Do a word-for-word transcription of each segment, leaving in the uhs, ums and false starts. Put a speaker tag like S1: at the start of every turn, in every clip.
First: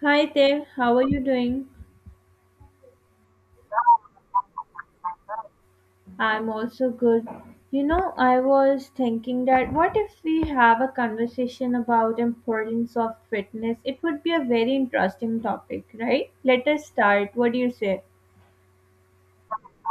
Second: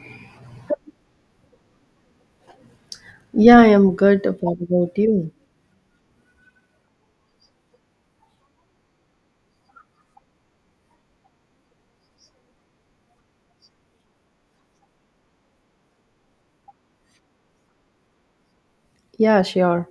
S1: Hi there, how are you doing?
S2: Yeah, I am good. What about you?
S1: I'm also good. You know, I was thinking that what if we have a conversation about importance of fitness? It would be a very interesting topic, right? Let us start. What do you say?
S2: Yeah, sure.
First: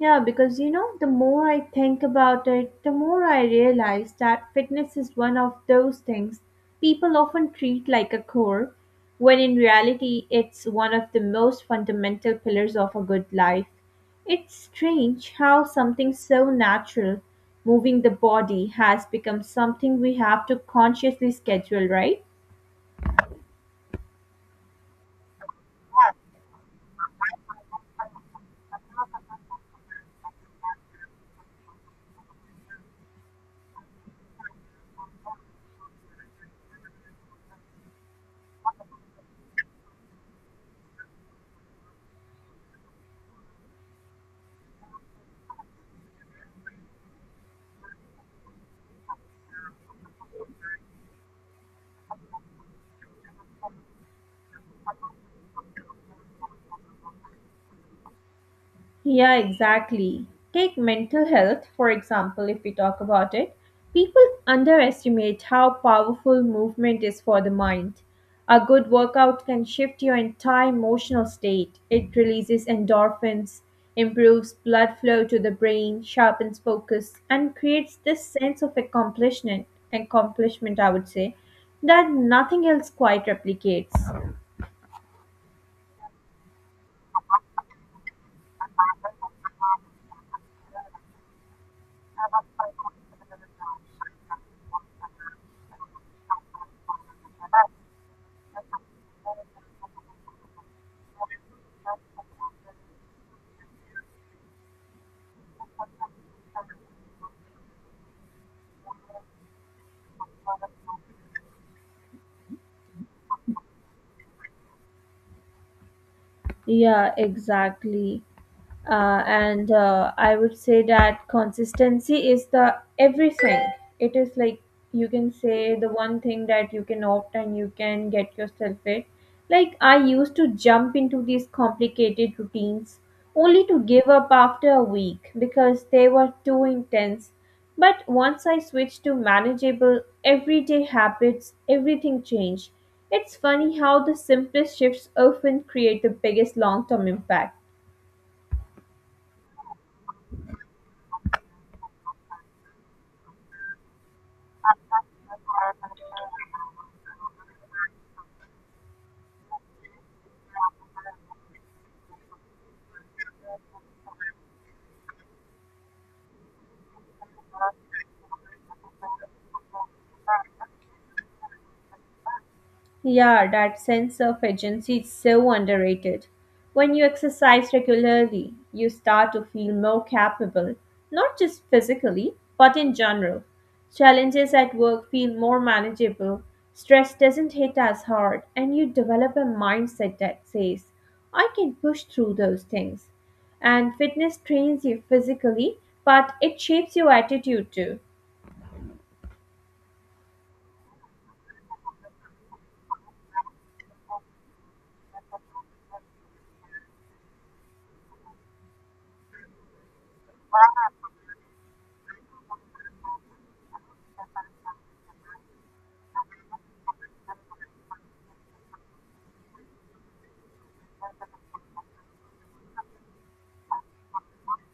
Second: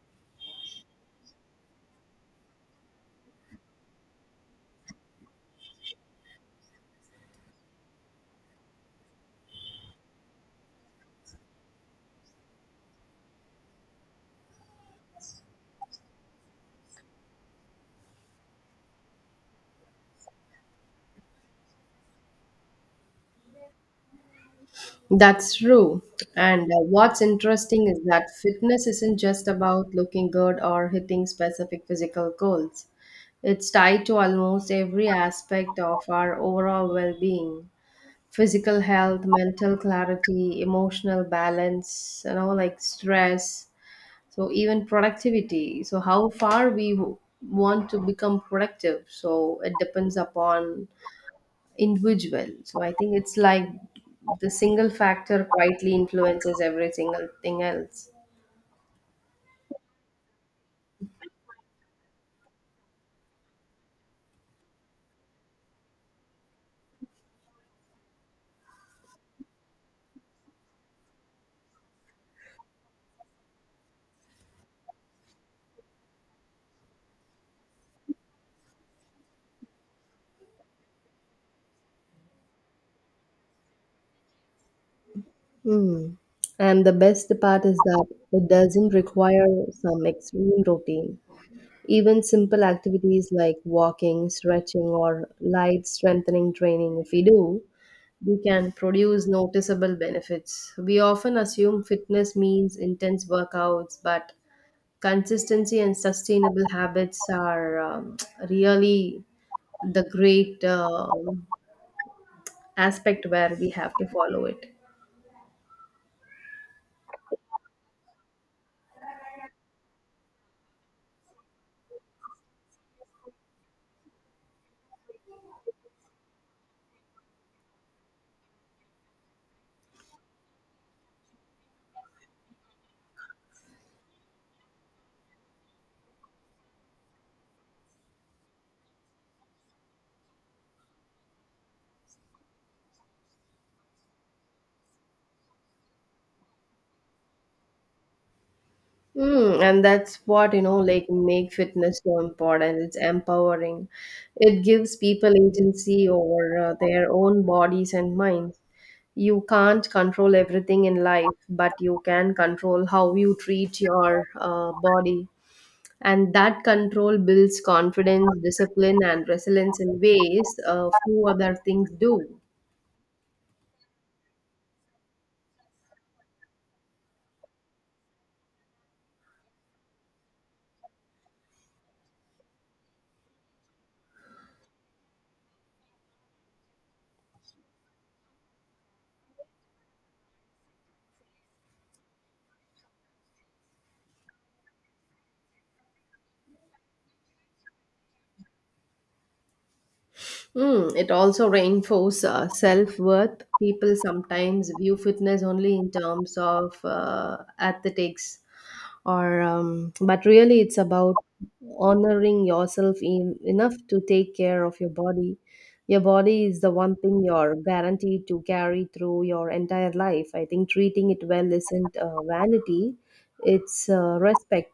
S1: Yeah, because you know, the more I think about it, the more I realize that fitness is one of those things people often treat like a chore, when in reality, it's one of the most fundamental pillars of a good life. It's strange how something so natural, moving the body, has become something we have to consciously schedule, right?
S2: That's true. And uh, what's interesting is that fitness isn't just about looking good or hitting specific physical goals. It's tied to almost every aspect of our overall well-being. Physical health, mental clarity, emotional balance, you know, like stress, so even productivity. So how far we w- want to become productive. So it depends upon individual. So I think it's like the single factor quietly influences every single thing else.
S1: Yeah, exactly. Take mental health, for example, if we talk about it. People underestimate how powerful movement is for the mind. A good workout can shift your entire emotional state. It releases endorphins, improves blood flow to the brain, sharpens focus, and creates this sense of accomplishment, accomplishment I would say, that nothing else quite replicates.
S2: Hmm. And the best part is that it doesn't require some extreme routine. Even simple activities like walking, stretching, or light strengthening training, if we do, we can produce noticeable benefits. We often assume fitness means intense workouts, but consistency and sustainable habits are um, really the great um aspect where we have to follow it.
S1: Yeah, exactly. Uh, and uh, I would say that consistency is the everything. It is like you can say the one thing that you can opt and you can get yourself it. Like I used to jump into these complicated routines only to give up after a week because they were too intense. But once I switched to manageable, everyday habits, everything changed. It's funny how the simplest shifts often create the biggest long term impact.
S2: Mm, and that's what, you know, like make fitness so important. It's empowering. It gives people agency over uh, their own bodies and minds. You can't control everything in life, but you can control how you treat your uh, body. And that control builds confidence, discipline, and resilience in ways uh, few other things do.
S1: Yeah, that sense of agency is so underrated. When you exercise regularly, you start to feel more capable, not just physically, but in general. Challenges at work feel more manageable, stress doesn't hit as hard, and you develop a mindset that says, I can push through those things. And fitness trains you physically, but it shapes your attitude too.
S2: Mm, it also reinforces uh, self-worth. People sometimes view fitness only in terms of uh, athletics, or um, but really it's about honoring yourself in, enough to take care of your body. Your body is the one thing you're guaranteed to carry through your entire life. I think treating it well isn't uh, vanity; it's uh, respect.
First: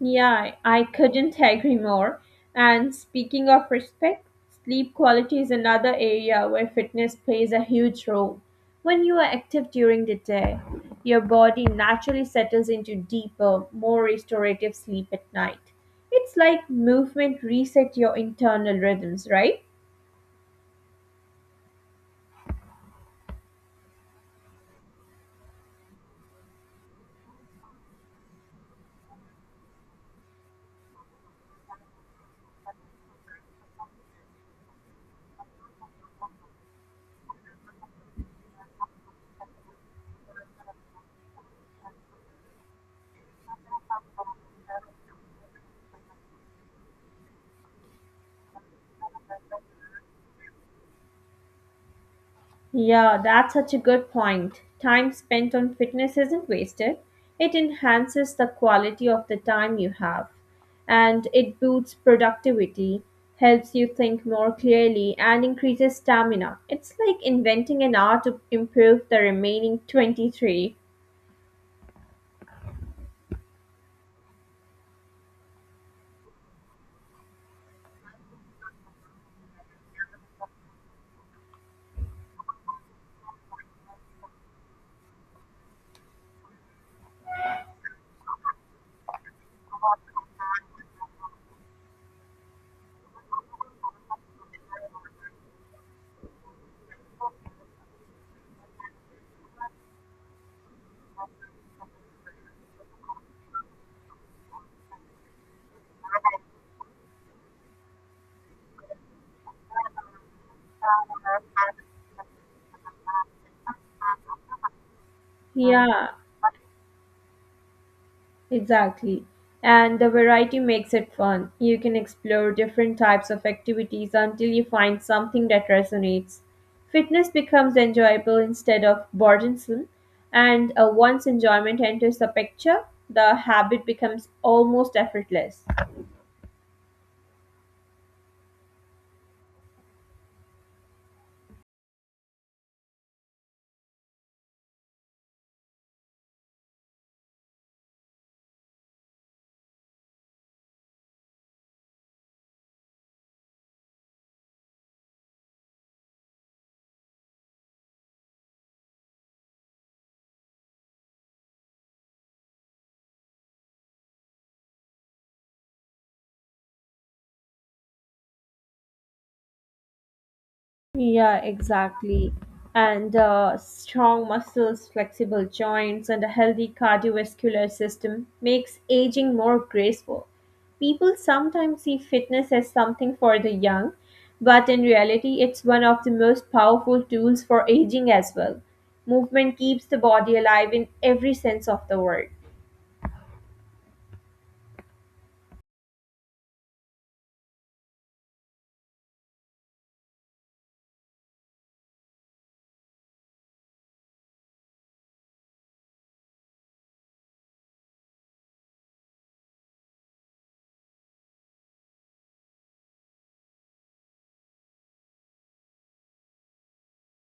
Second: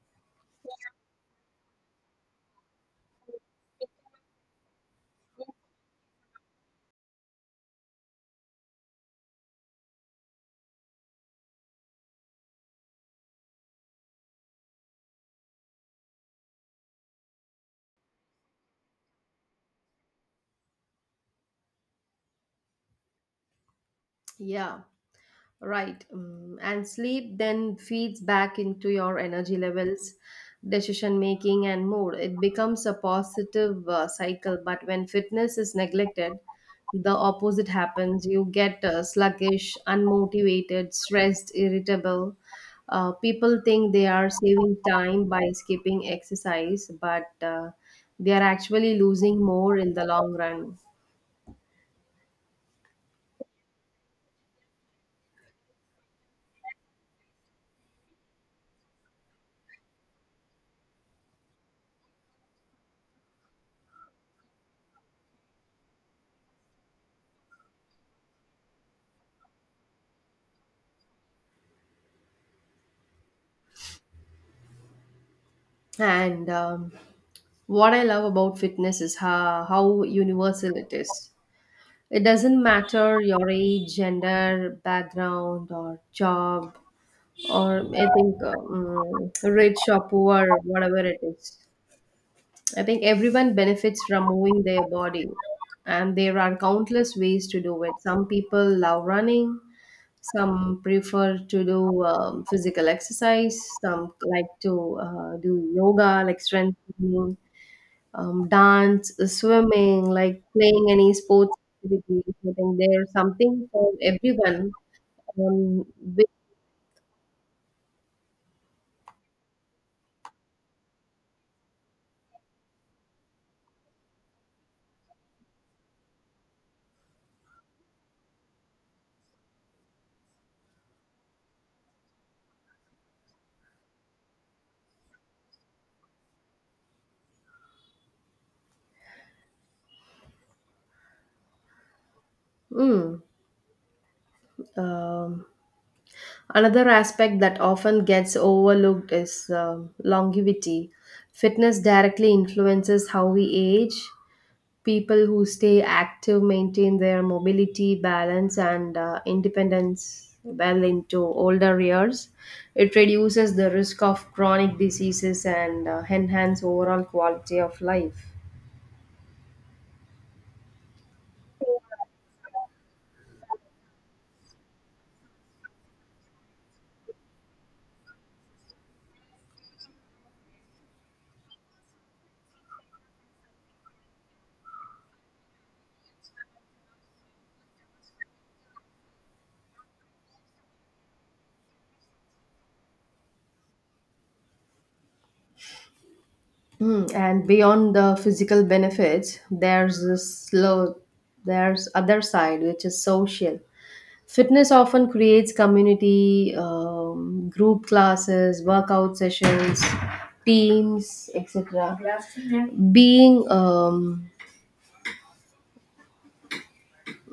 S1: Yeah, I couldn't agree more. And speaking of respect, sleep quality is another area where fitness plays a huge role. When you are active during the day, your body naturally settles into deeper, more restorative sleep at night. It's like movement resets your internal rhythms, right?
S2: Yeah. Right. Mm, and sleep then feeds back into your energy levels, decision making, and mood. It becomes a positive uh, cycle. But when fitness is neglected, the opposite happens. You get uh, sluggish, unmotivated, stressed, irritable. Uh, people think they are saving time by skipping exercise, but uh, they are actually losing more in the long run.
S1: Yeah, that's such a good point. Time spent on fitness isn't wasted, it enhances the quality of the time you have. And it boosts productivity, helps you think more clearly, and increases stamina. It's like inventing an hour to improve the remaining twenty-three. Uh,
S2: And um, what I love about fitness is how, how universal it is. It doesn't matter your age, gender, background, or job, or I think um, rich or poor, whatever it is. I think everyone benefits from moving their body, and there are countless ways to do it. Some people love running, some prefer to do um, physical exercise, some like to uh, do yoga, like strength training um, dance, uh, swimming, like playing any sports activity. I think there's something for everyone. Um,
S1: Yeah,
S2: with,
S1: exactly. And the variety makes it fun. You can explore different types of activities until you find something that resonates. Fitness becomes enjoyable instead of burdensome, and uh, once enjoyment enters the picture, the habit becomes almost effortless.
S2: mm, um, Another aspect that often gets overlooked is um longevity. Fitness directly influences how we age. People who stay active maintain their mobility, balance, and uh, independence well into older years. It reduces the risk of chronic diseases and uh, enhance overall quality of life.
S1: Yeah, exactly. And uh, strong muscles, flexible joints, and a healthy cardiovascular system makes aging more graceful. People sometimes see fitness as something for the young, but in reality, it's one of the most powerful tools for aging as well. Movement keeps the body alive in every sense of the word.
S2: Mm, and beyond the physical benefits, there's this slow, there's other side which is social. Fitness often creates community, um, group classes, workout sessions, teams, et cetera. Being, um,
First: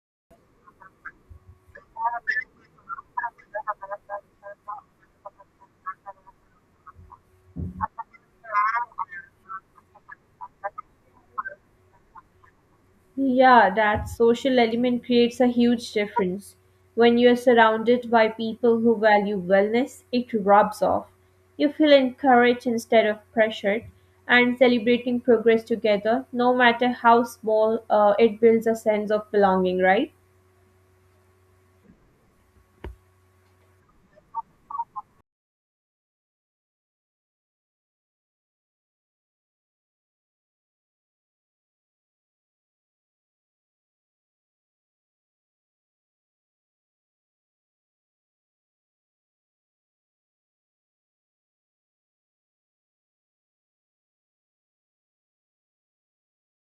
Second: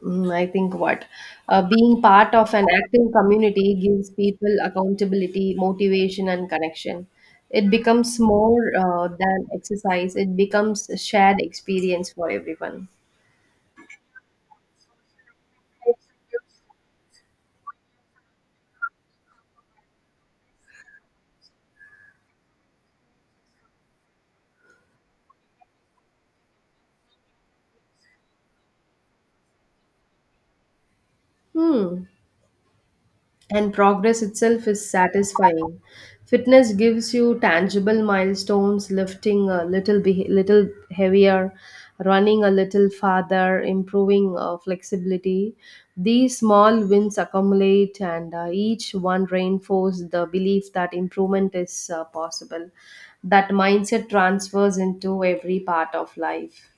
S2: mm, I think what, uh, Being part of an active community gives people accountability, motivation, and connection. It becomes more uh, than exercise. It becomes a shared experience for everyone.
S1: Yeah, that social element creates a huge difference. When you're surrounded by people who value wellness, it rubs off. You feel encouraged instead of pressured, and celebrating progress together, no matter how small, uh, it builds a sense of belonging, right?
S2: Hmm. And progress itself is satisfying. Fitness gives you tangible milestones, lifting a little beh little heavier, running a little farther, improving uh, flexibility. These small wins accumulate, and uh, each one reinforce the belief that improvement is uh, possible. That mindset transfers into every part of life.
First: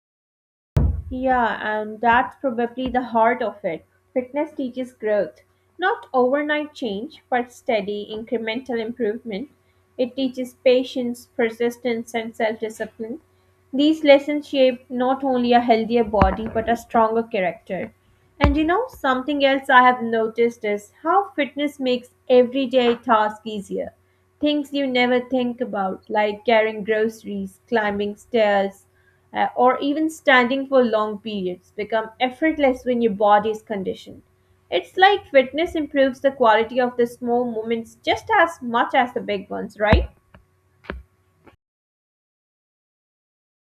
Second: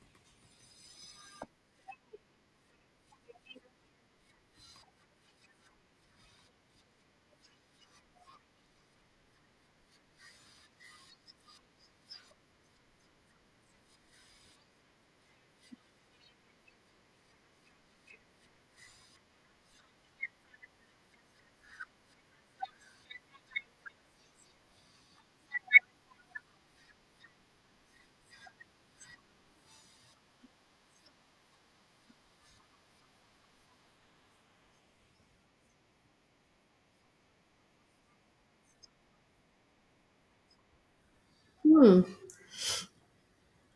S1: Yeah, and that's probably the heart of it. Fitness teaches growth, not overnight change, but steady, incremental improvement. It teaches patience, persistence, and self discipline. These lessons shape not only a healthier body, but a stronger character. And you know, something else I have noticed is how fitness makes everyday tasks easier. Things you never think about, like carrying groceries, climbing stairs, uh, or even standing for long periods, become effortless when your body is conditioned. It's like fitness improves the quality of the small moments just as much as the big ones, right?
S2: Hmm.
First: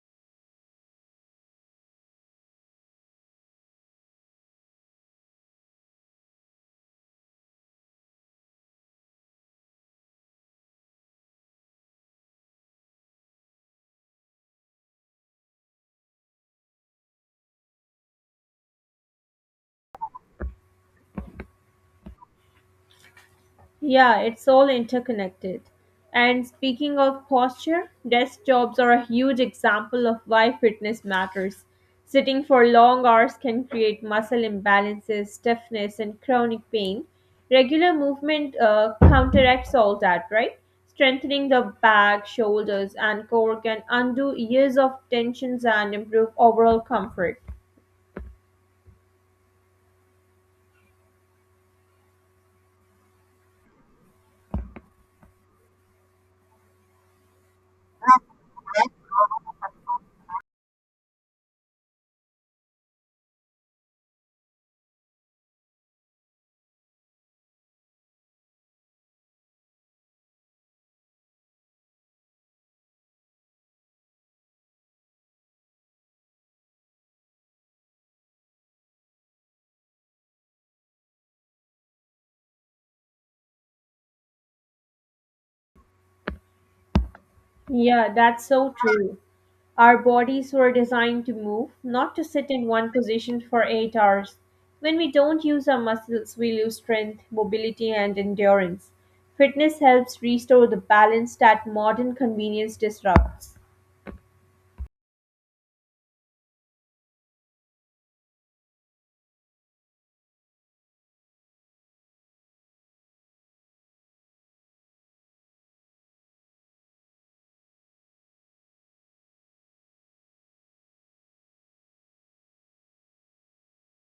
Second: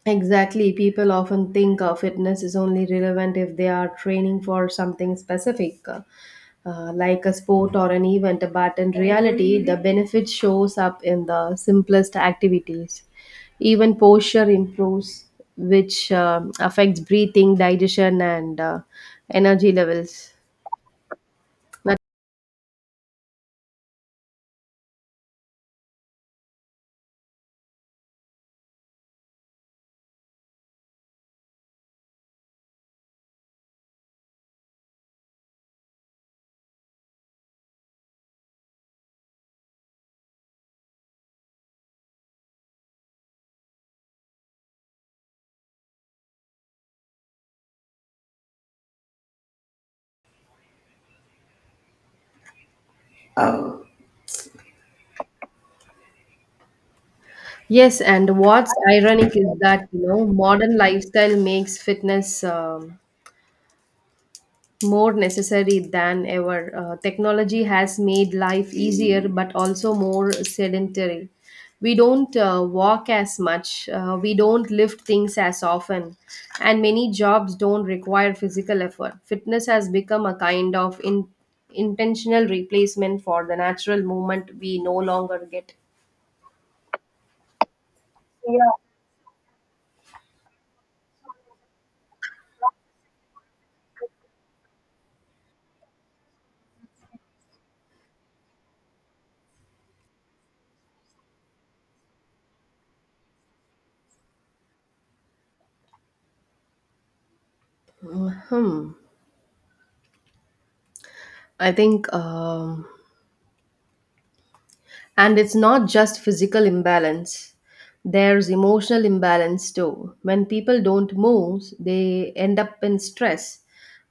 S2: Exactly. People often think uh, fitness is only relevant if they are training for something specific, uh, uh, like a sport or an event. But in reality, the benefit shows up in the simplest activities. Even posture improves, which um affects breathing, digestion, and uh, energy levels. But
S1: Yeah, it's all interconnected. And speaking of posture, desk jobs are a huge example of why fitness matters. Sitting for long hours can create muscle imbalances, stiffness, and chronic pain. Regular movement uh, counteracts all that, right? Strengthening the back, shoulders, and core can undo years of tensions and improve overall comfort.
S2: yes, and what's ironic is that you know modern lifestyle makes fitness, Um, more necessary than ever. Uh, technology has made life easier but also more sedentary. We don't uh, walk as much, uh, we don't lift things as often, and many jobs don't require physical effort. Fitness has become a kind of in- intentional replacement for the natural movement we no longer get.
S1: Yeah, that's
S2: Yeah.
S1: so true. Our bodies were designed to move, not to sit in one position for eight hours. When we don't use our muscles, we lose strength, mobility, and endurance. Fitness helps restore the balance that modern convenience disrupts.
S2: Hmm. I think um, and it's not just physical imbalance, there's emotional imbalance too. When people don't move, they end up in stress.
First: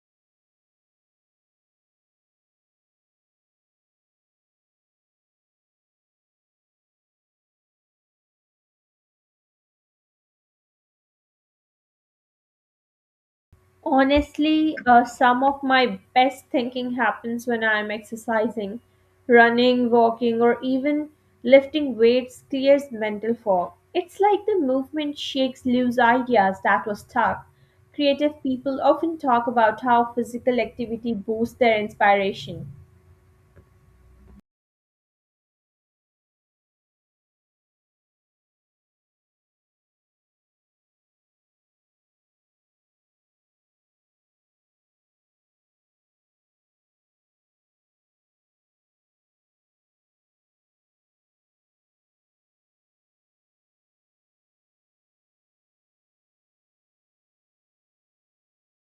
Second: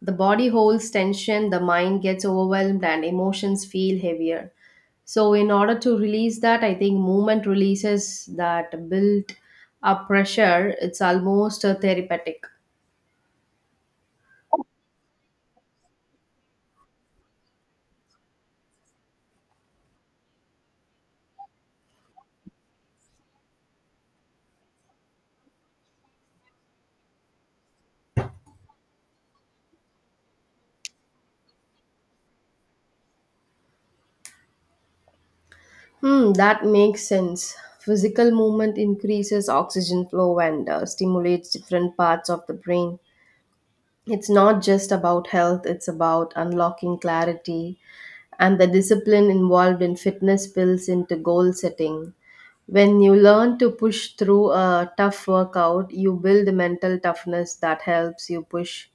S2: The body holds tension, the mind gets overwhelmed, and emotions feel heavier. So, in order to release that, I think movement releases that built up pressure. It's almost a therapeutic.
S1: Honestly, uh, some of my best thinking happens when I'm exercising. Running, walking, or even lifting weights clears mental fog. It's like the movement shakes loose ideas that were stuck. Creative people often talk about how physical activity boosts their inspiration.
S2: Hmm, that makes sense. Physical movement increases oxygen flow and uh, stimulates different parts of the brain. It's not just about health, it's about unlocking clarity, and the discipline involved in fitness spills into goal setting. When you learn to push through a tough workout, you build mental toughness that helps you push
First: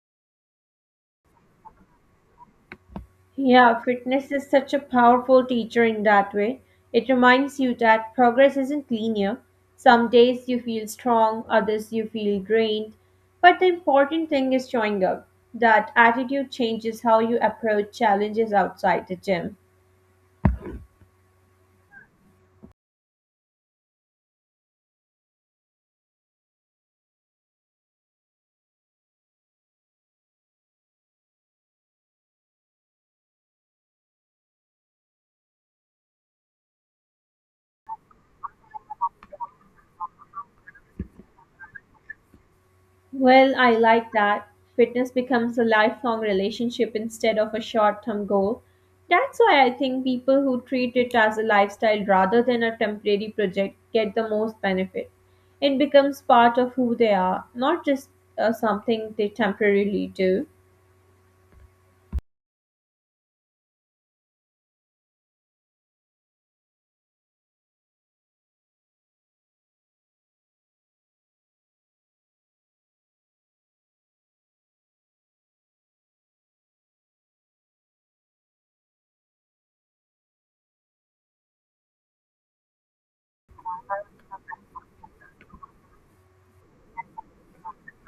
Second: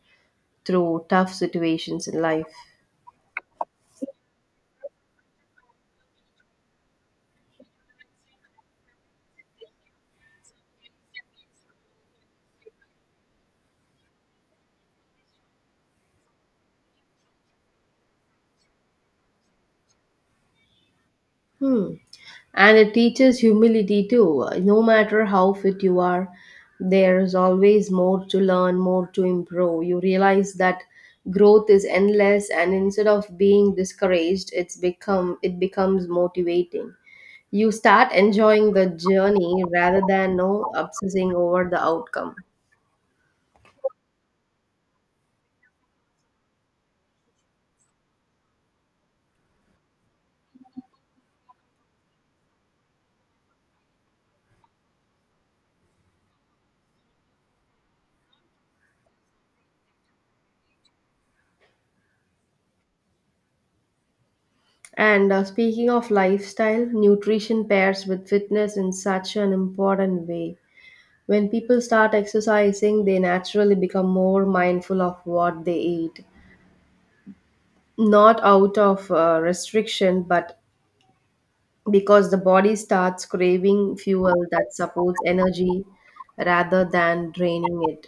S2: through tough situations in life.
S1: Yeah, fitness is such a powerful teacher in that way. It reminds you that progress isn't linear. Some days you feel strong, others you feel drained. But the important thing is showing up. That attitude changes how you approach challenges outside the gym.
S2: Hmm. And it teaches humility too. No matter how fit you are, there is always more to learn, more to improve. You realize that growth is endless, and instead of being discouraged, it's become it becomes motivating. You start enjoying the journey rather than no obsessing over the outcome.
S1: Well, I like that. Fitness becomes a lifelong relationship instead of a short term goal. That's why I think people who treat it as a lifestyle rather than a temporary project get the most benefit. It becomes part of who they are, not just uh, something they temporarily do.
S2: And uh, speaking of lifestyle, nutrition pairs with fitness in such an important way. When people start exercising, they naturally become more mindful of what they eat, not out of uh, restriction, but because the body starts craving fuel that supports energy rather than draining it.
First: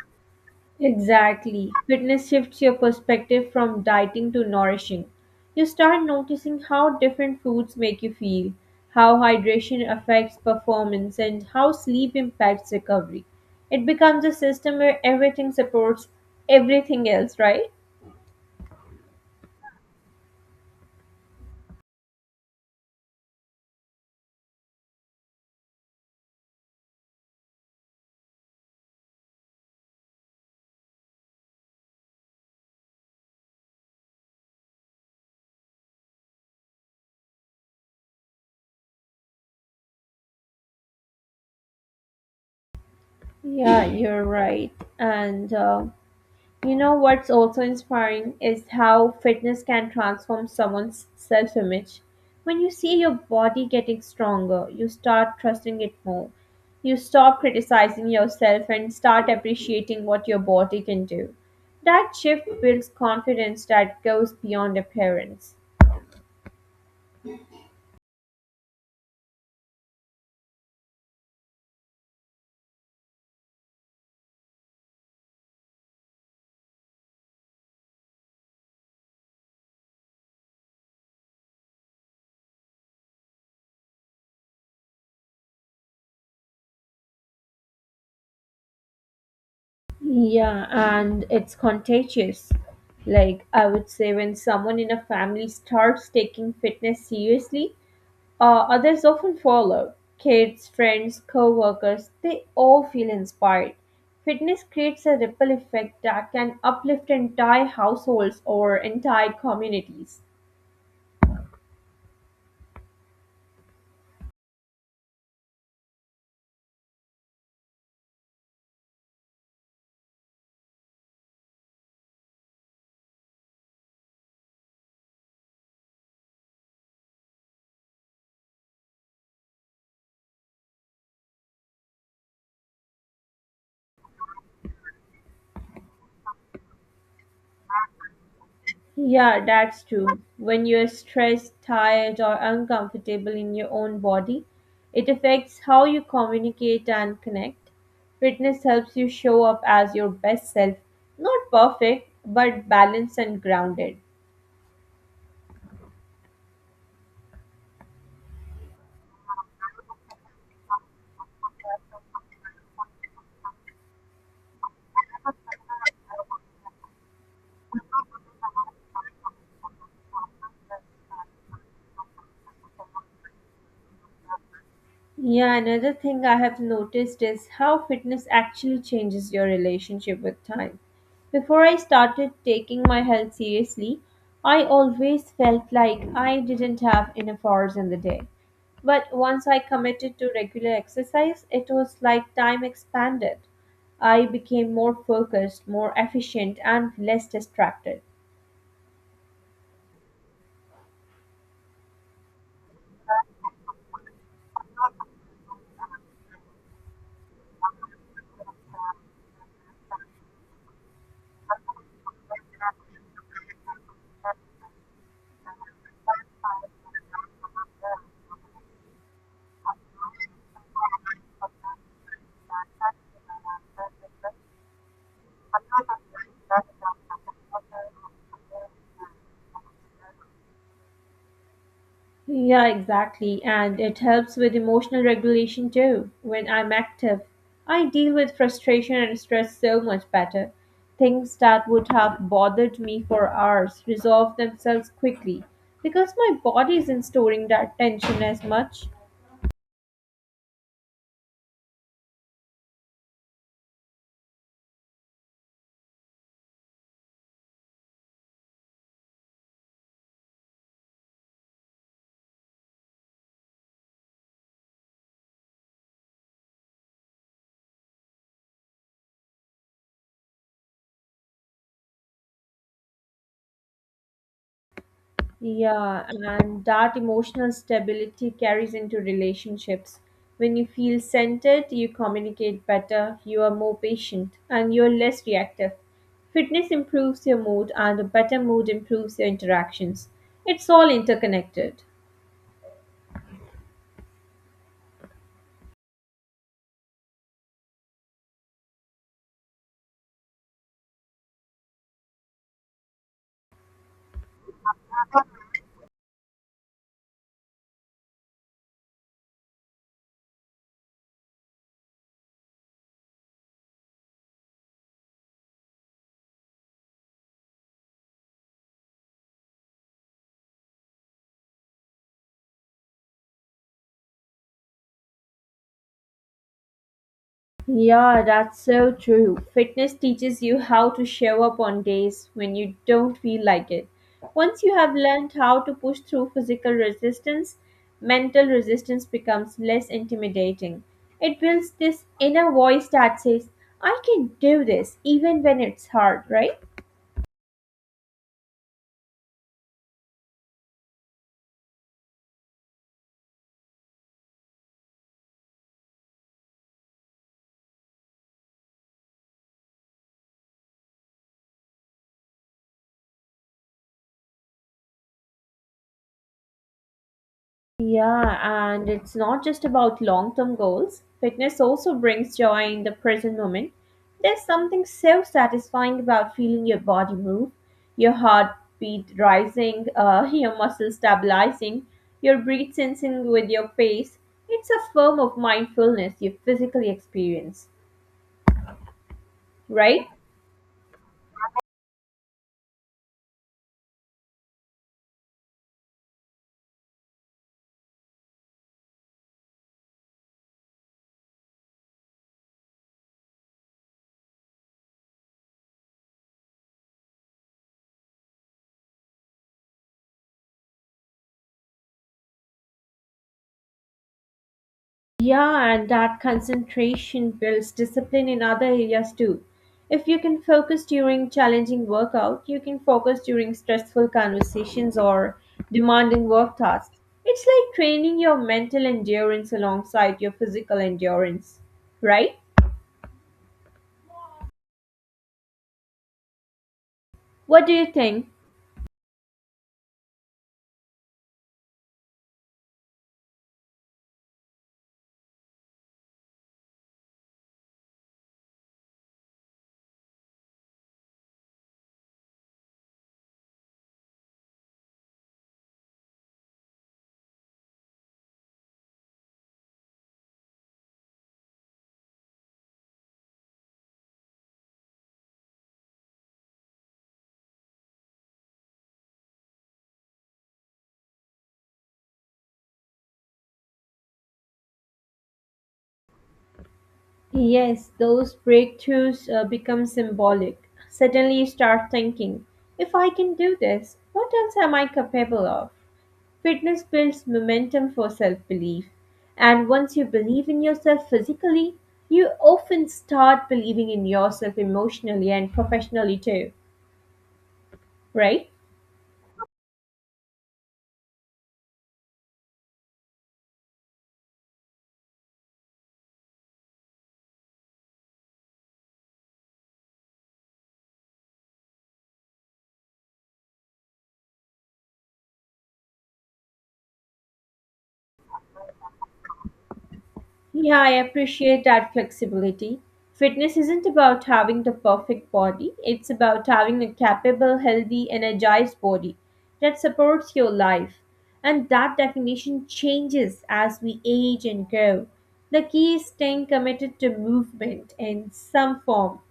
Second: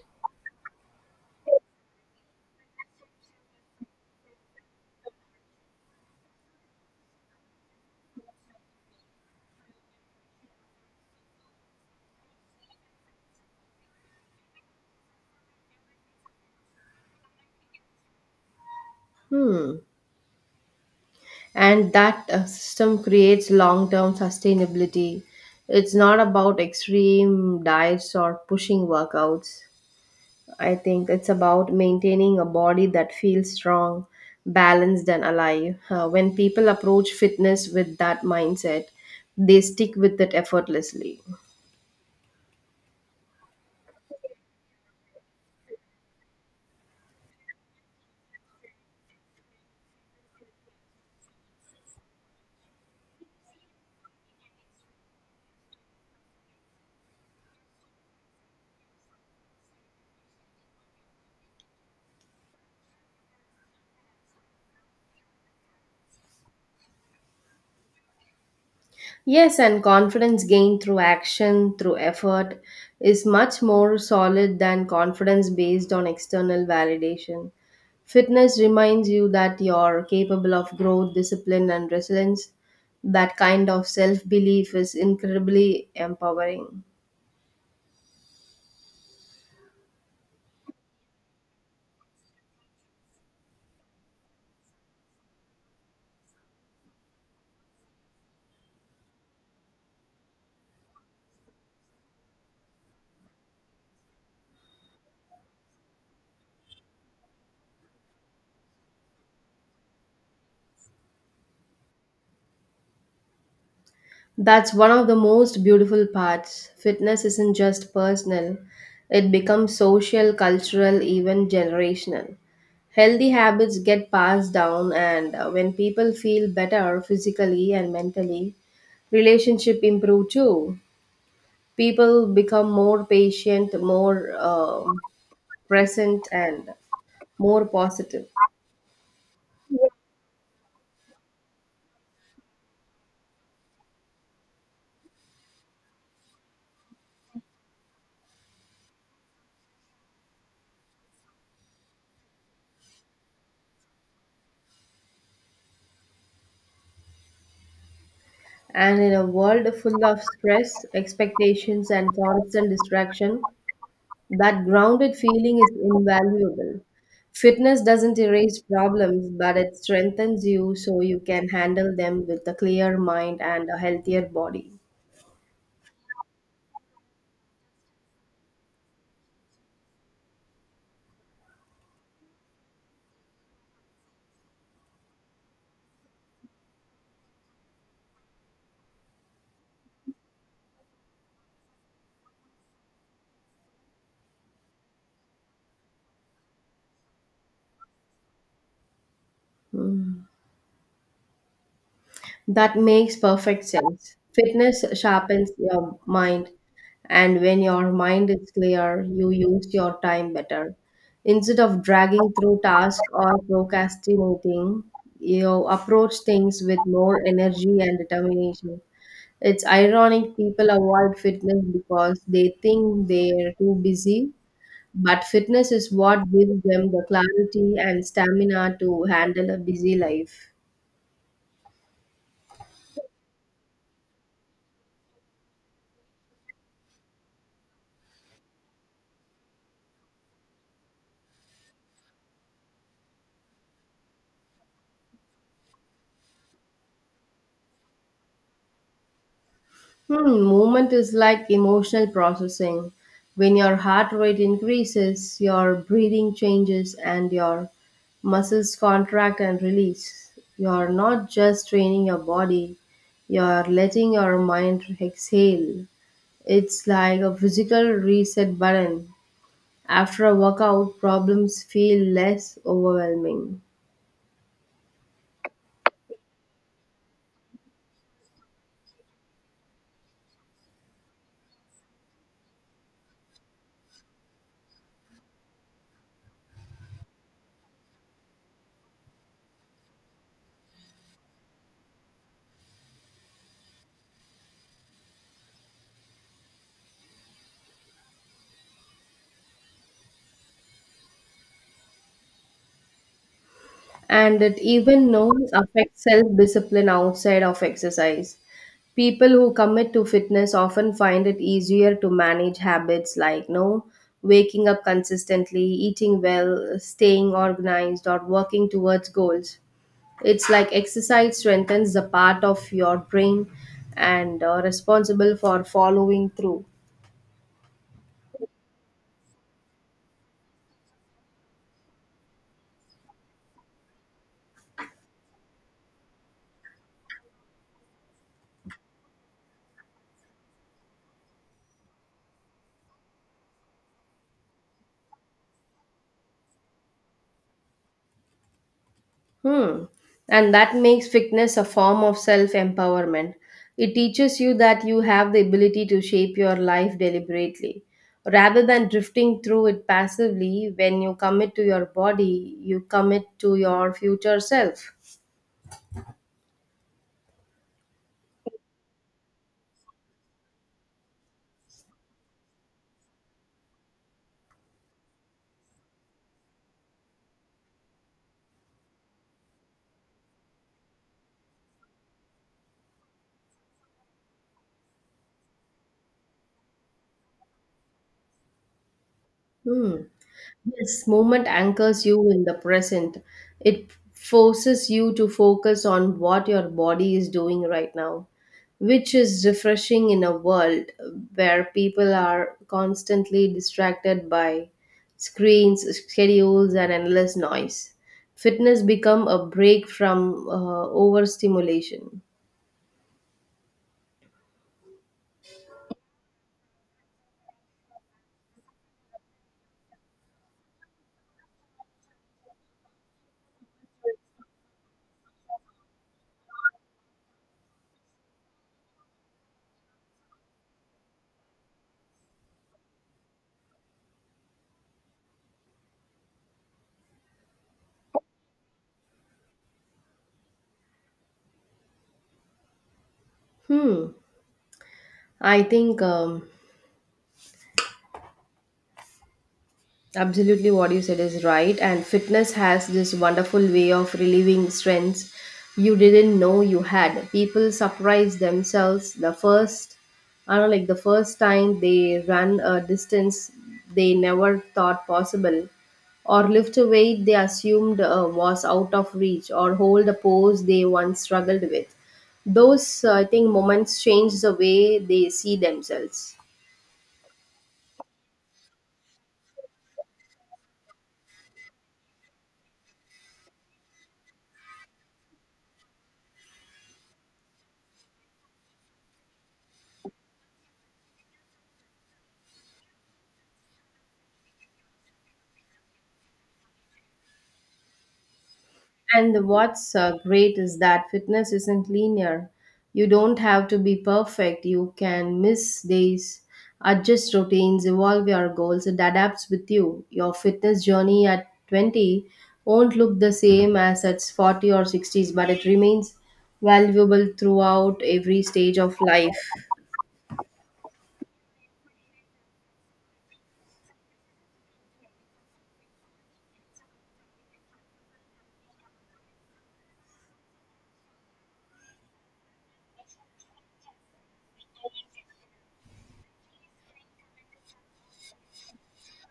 S1: Exactly. Fitness shifts your perspective from dieting to nourishing. You start noticing how different foods make you feel, how hydration affects performance, and how sleep impacts recovery. It becomes a system where everything supports everything else, right?
S2: Hmm. And that uh, system creates long term sustainability. It's not about extreme diets or pushing workouts. I think it's about maintaining a body that feels strong, balanced, and alive. Uh, when people approach fitness with that mindset, they stick with it effortlessly.
S1: Yeah, you're right. And uh, You know what's also inspiring is how fitness can transform someone's self image. When you see your body getting stronger, you start trusting it more. You stop criticizing yourself and start appreciating what your body can do. That shift builds confidence that goes beyond appearance.
S2: Yes, and confidence gained through action, through effort, is much more solid than confidence based on external validation. Fitness reminds you that you're capable of growth, discipline, and resilience. That kind of self belief is incredibly empowering.
S1: Yeah, and it's contagious. Like, I would say, when someone in a family starts taking fitness seriously, Uh, others often follow kids, friends, co workers, they all feel inspired. Fitness creates a ripple effect that can uplift entire households or entire communities.
S2: That's one of the most beautiful parts. Fitness isn't just personal, it becomes social, cultural, even generational. Healthy habits get passed down, and uh, when people feel better physically and mentally, relationship improve too. People become more patient, more um present, and more positive.
S1: Yeah, that's true. When you're stressed, tired, or uncomfortable in your own body, it affects how you communicate and connect. Fitness helps you show up as your best self, not perfect, but balanced and grounded.
S2: And in a world full of stress, expectations, and constant distraction, that grounded feeling is invaluable. Fitness doesn't erase problems, but it strengthens you so you can handle them with a clear mind and a healthier body.
S1: Yeah, another thing I have noticed is how fitness actually changes your relationship with time. Before I started taking my health seriously, I always felt like I didn't have enough hours in the day. But once I committed to regular exercise, it was like time expanded. I became more focused, more efficient, and less distracted.
S2: Hmm. That makes perfect sense. Fitness sharpens your mind, and when your mind is clear, you use your time better. Instead of dragging through tasks or procrastinating, you approach things with more energy and determination. It's ironic people avoid fitness because they think they're too busy, but fitness is what gives them the clarity and stamina to handle a busy life.
S1: Yeah, exactly. And it helps with emotional regulation too. When I'm active, I deal with frustration and stress so much better. Things that would have bothered me for hours resolve themselves quickly because my body isn't storing that tension as much.
S2: Hmm, movement is like emotional processing. When your heart rate increases, your breathing changes, and your muscles contract and release. You're not just training your body, you're letting your mind exhale. It's like a physical reset button. After a workout, problems feel less overwhelming.
S1: Yeah, and that emotional stability carries into relationships. When you feel centered, you communicate better, you are more patient, and you're less reactive. Fitness improves your mood, and a better mood improves your interactions. It's all interconnected.
S2: And it even now affects self discipline outside of exercise. People who commit to fitness often find it easier to manage habits like no waking up consistently, eating well, staying organized, or working towards goals. It's like exercise strengthens the part of your brain and uh, responsible for following through.
S1: Yeah, that's so true. Fitness teaches you how to show up on days when you don't feel like it. Once you have learned how to push through physical resistance, mental resistance becomes less intimidating. It builds this inner voice that says, I can do this even when it's hard, right?
S2: Hmm. And that makes fitness a form of self empowerment. It teaches you that you have the ability to shape your life deliberately. Rather than drifting through it passively, when you commit to your body, you commit to your future self.
S1: Yeah, and it's not just about long term goals. Fitness also brings joy in the present moment. There's something so satisfying about feeling your body move, your heartbeat rising, uh, your muscles stabilizing, your breath sensing with your pace. It's a form of mindfulness you physically experience,
S2: Hmm.
S1: right?
S2: Yes, movement anchors you in the present. It forces you to focus on what your body is doing right now, which is refreshing in a world where people are constantly distracted by screens, schedules, and endless noise. Fitness become a break from uh, overstimulation.
S1: Yeah, and that concentration builds discipline in other areas too. If you can focus during challenging workout, you can focus during stressful conversations or demanding work tasks. It's like training your mental endurance alongside your physical endurance, right? What do you think?
S2: Hmm. I think um, absolutely, what you said is right. And fitness has this wonderful way of relieving strengths you didn't know you had. People surprise themselves the first, I don't know, like the first time they run a distance they never thought possible, or lift a weight they assumed uh, was out of reach, or hold a pose they once struggled with. Those, uh, I think, moments change the way they see themselves.
S1: Yes, those breakthroughs uh, become symbolic. Suddenly you start thinking, if I can do this, what else am I capable of? Fitness builds momentum for self belief. And once you believe in yourself physically, you often start believing in yourself emotionally and professionally too, right?
S2: And what's uh, great is that fitness isn't linear. You don't have to be perfect. You can miss days, adjust routines, evolve your goals. It adapts with you. Your fitness journey at twenty won't look the same as at forty or sixties, but it remains valuable throughout every stage of life.
S1: Yeah, I appreciate that flexibility. Fitness isn't about having the perfect body, it's about having a capable, healthy, energized body that supports your life. And that definition changes as we age and grow. The key is staying committed to movement in some form,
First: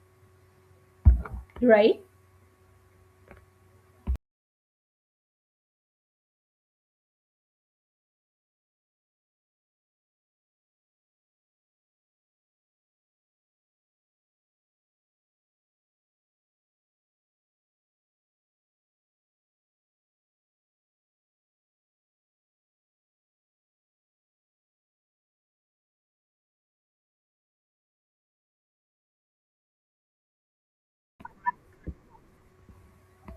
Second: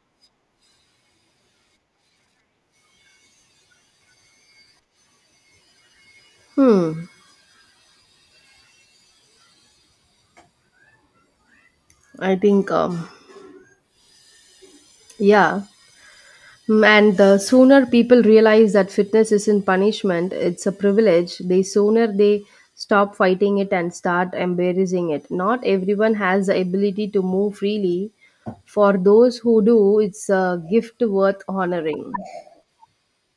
S1: right?
S2: Hmm. I think um yeah. Mm, and the sooner people realize that fitness isn't punishment, it's a privilege, the sooner they stop fighting it and start embracing it. Not everyone has the ability to move freely. For those who do, it's a gift worth honoring.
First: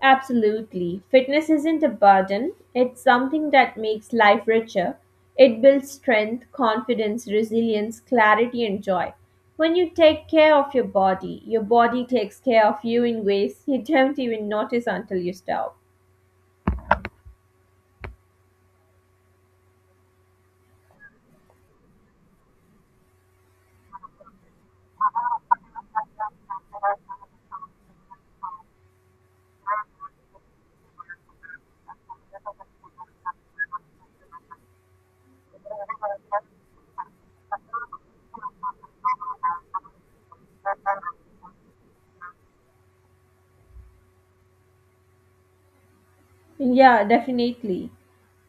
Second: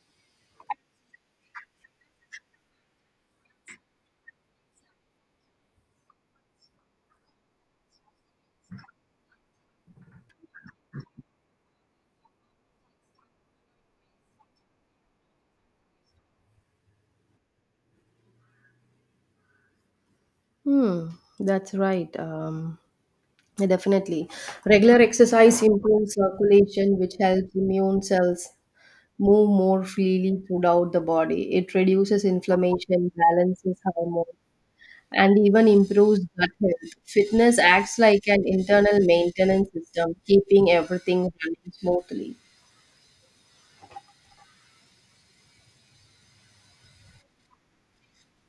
S1: Absolutely. Fitness isn't a burden, it's something that makes life richer. It builds strength, confidence, resilience, clarity, and joy. When you take care of your body, your body takes care of you in ways you don't even notice until you stop.
S2: Hmm, that's right. Um, definitely. Regular exercise improves circulation, which helps immune cells move more freely throughout the body. It reduces inflammation, balances hormones, and even improves gut health. Fitness acts like an internal maintenance system, keeping everything running smoothly.
S1: Yeah, definitely.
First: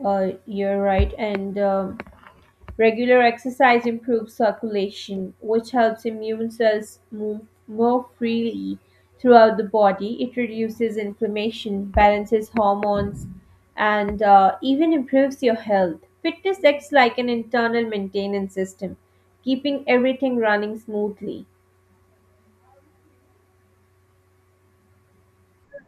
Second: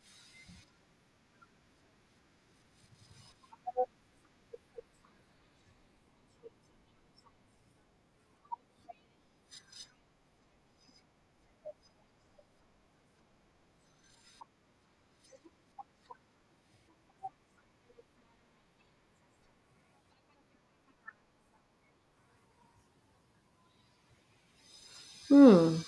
S1: Uh, you're right. And um, Regular exercise improves circulation, which helps immune cells move more freely throughout the body. It reduces inflammation, balances hormones, and uh, even improves your health. Fitness acts like an internal maintenance system, keeping everything running smoothly.
S2: Hmm.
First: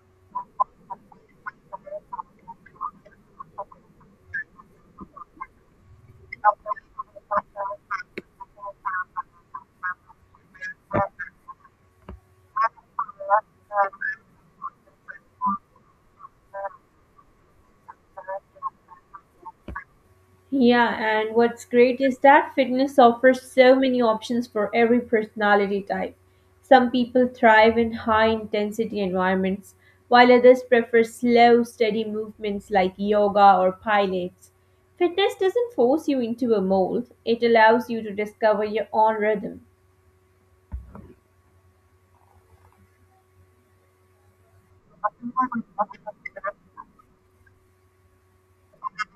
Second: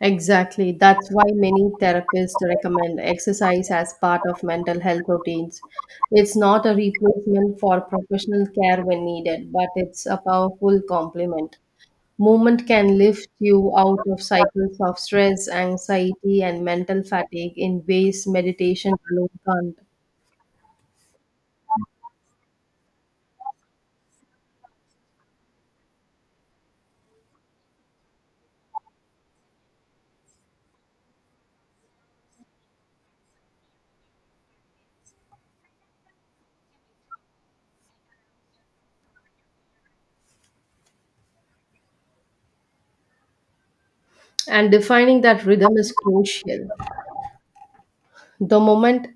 S2: Exactly. That's why many therapists recommend exercise as part of mental health routines. It's not a replacement for professional care when needed, but it's a powerful complement. Movement can lift you out of cycles of stress, anxiety, and mental fatigue in ways meditation alone can't.
S1: Yeah, and what's great is that fitness offers so many options for every personality type. Some people thrive in high intensity environments, while others prefer slow, steady movements like yoga or pilates. Fitness doesn't force you into a mold, it allows you to discover your own rhythm.
S2: And defining that rhythm is crucial. The moment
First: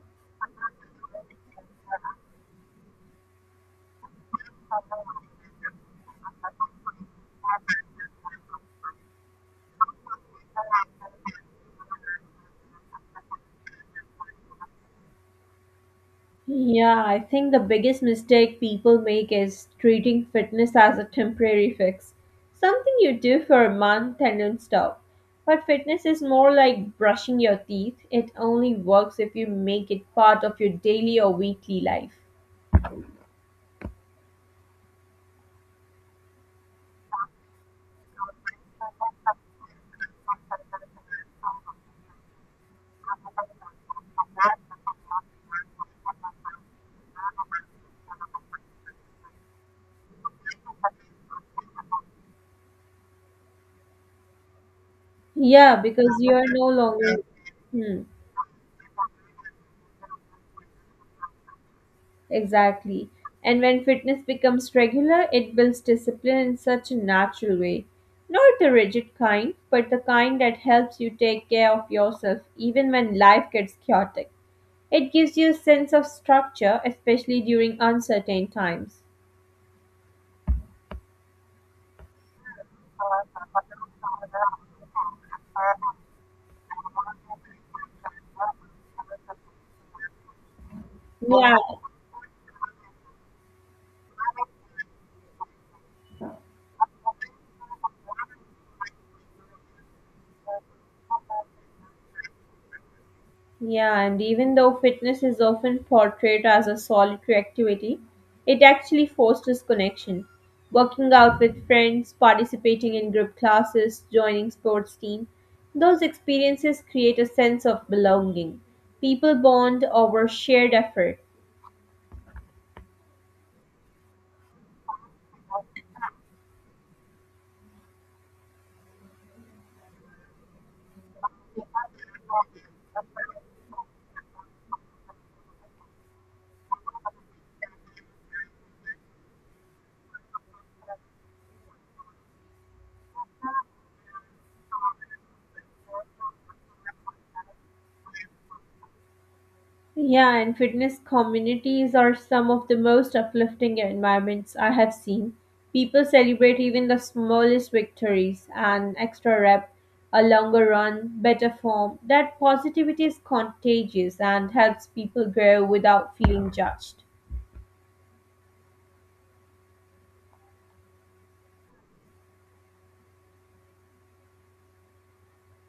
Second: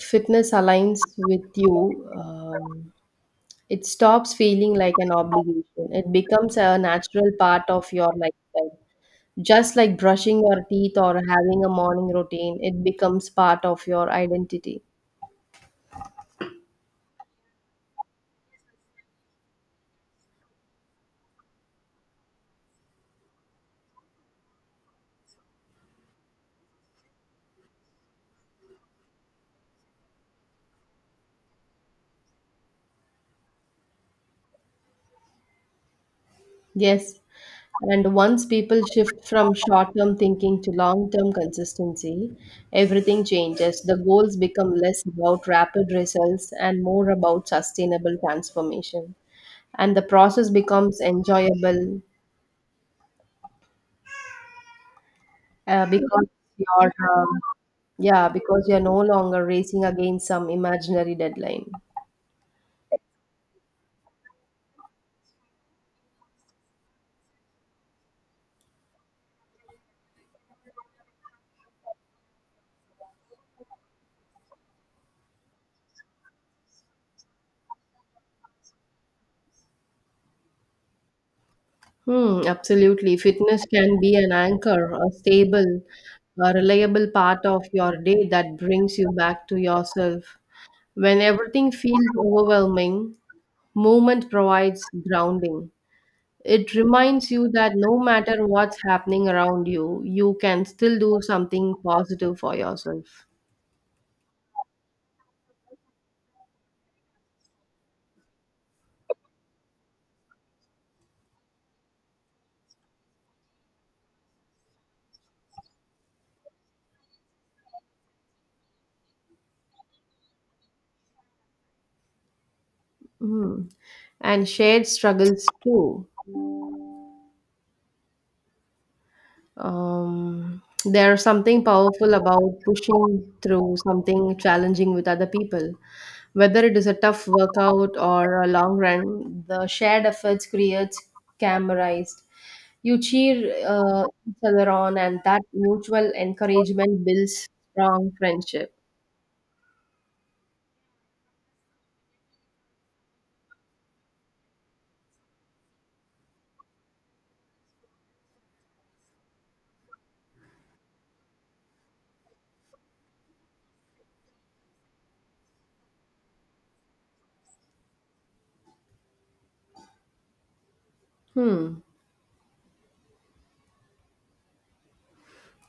S2: fitness aligns with you, um, it stops feeling like an obligation. It becomes a natural part of your lifestyle. Just like brushing your teeth or having a morning routine, it becomes part of your identity.
S1: Yeah, I think the biggest mistake people make is treating fitness as a temporary fix, something you do for a month and then stop. But fitness is more like brushing your teeth, it only works if you make it part of your daily or weekly life.
S2: Yes. And once people shift from short term thinking to long term consistency, everything changes. The goals become less about rapid results and more about sustainable transformation. And the process becomes enjoyable
S1: Yeah,
S2: uh,
S1: because
S2: because
S1: you are no
S2: you're,
S1: longer.
S2: um,
S1: Hmm.
S2: yeah, because you're no longer racing against some imaginary deadline.
S1: Exactly. And when fitness becomes regular, it builds discipline in such a natural way. Not the rigid kind, but the kind that helps you take care of yourself even when life gets chaotic. It gives you a sense of structure, especially during uncertain times.
S2: Hmm, absolutely. Fitness can be an anchor, a stable, a reliable part of your day that brings you back to yourself. When
S1: Yeah,
S2: everything feels overwhelming, movement provides grounding. It reminds you that no matter what's happening around you, you can still do something positive for yourself.
S1: yeah, and even though fitness is often portrayed as a solitary activity, it actually fosters connection. Working out with friends, participating in group classes, joining sports team, those experiences create a sense of belonging. People bond over shared effort.
S2: Hmm. And shared struggles too. Um, there's something powerful about pushing through something challenging with other people. Whether it is a tough workout or a long run, the shared efforts creates camerized. You cheer uh, each other on, and that mutual encouragement builds strong friendship.
S1: Yeah, and fitness communities are some of the most uplifting environments I have seen. People celebrate even the smallest victories, an extra rep, a longer run, better form. That positivity is contagious and helps people grow without feeling judged.
S2: Hmm.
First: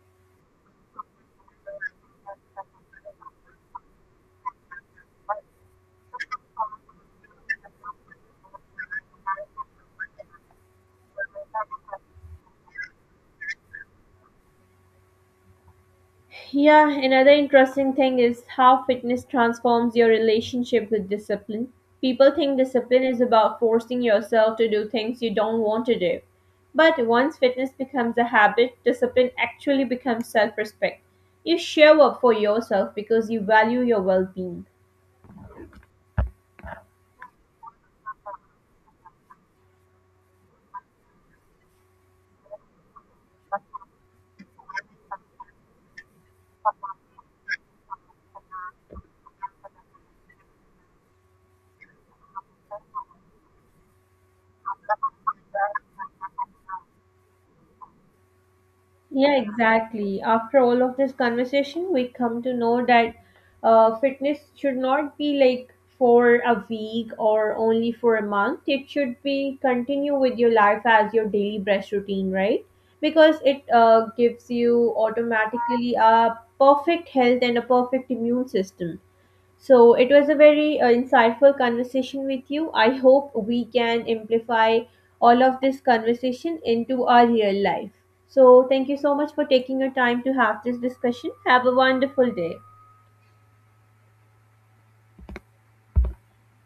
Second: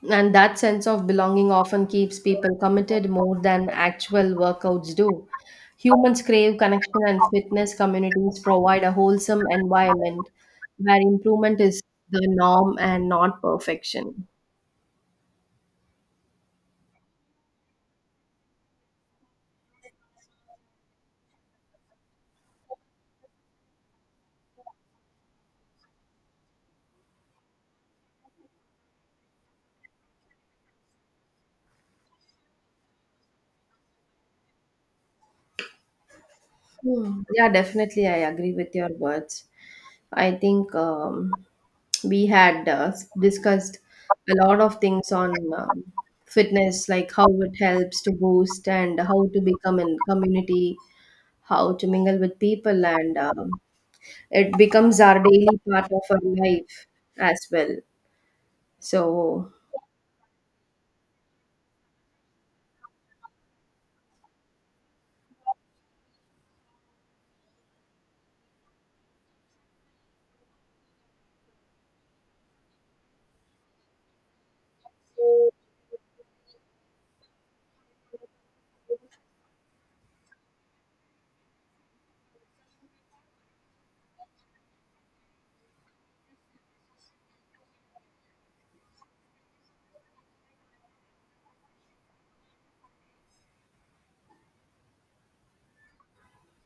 S2: And that sense of belonging often keeps people committed more than actual workouts do. Humans crave connection, and fitness communities provide a wholesome environment where improvement is the norm and not perfection.
S1: Yeah, another interesting thing is how fitness transforms your relationship with discipline. People think discipline is about forcing yourself to do things you don't want to do. But once fitness becomes a habit, discipline actually becomes self respect. You show up for yourself because you value your well being.
S2: Hmm. Yeah, definitely. I agree with your words. I think um, we had uh, discussed a lot of things on um, fitness, like how it helps to boost and how to become in community, how to mingle with people, and um, it becomes our daily part of our life as well,
S1: Yeah,
S2: so
S1: exactly. After all of this conversation, we come to know that uh, fitness should not be like for a week or only for a month. It should be continue with your life as your daily brush routine, right? Because it uh, gives you automatically a perfect health and a perfect immune system. So it was a very uh, insightful conversation with you. I hope we can amplify all of this conversation into our real life. So thank you so much for taking your time to have this discussion. Have a wonderful day.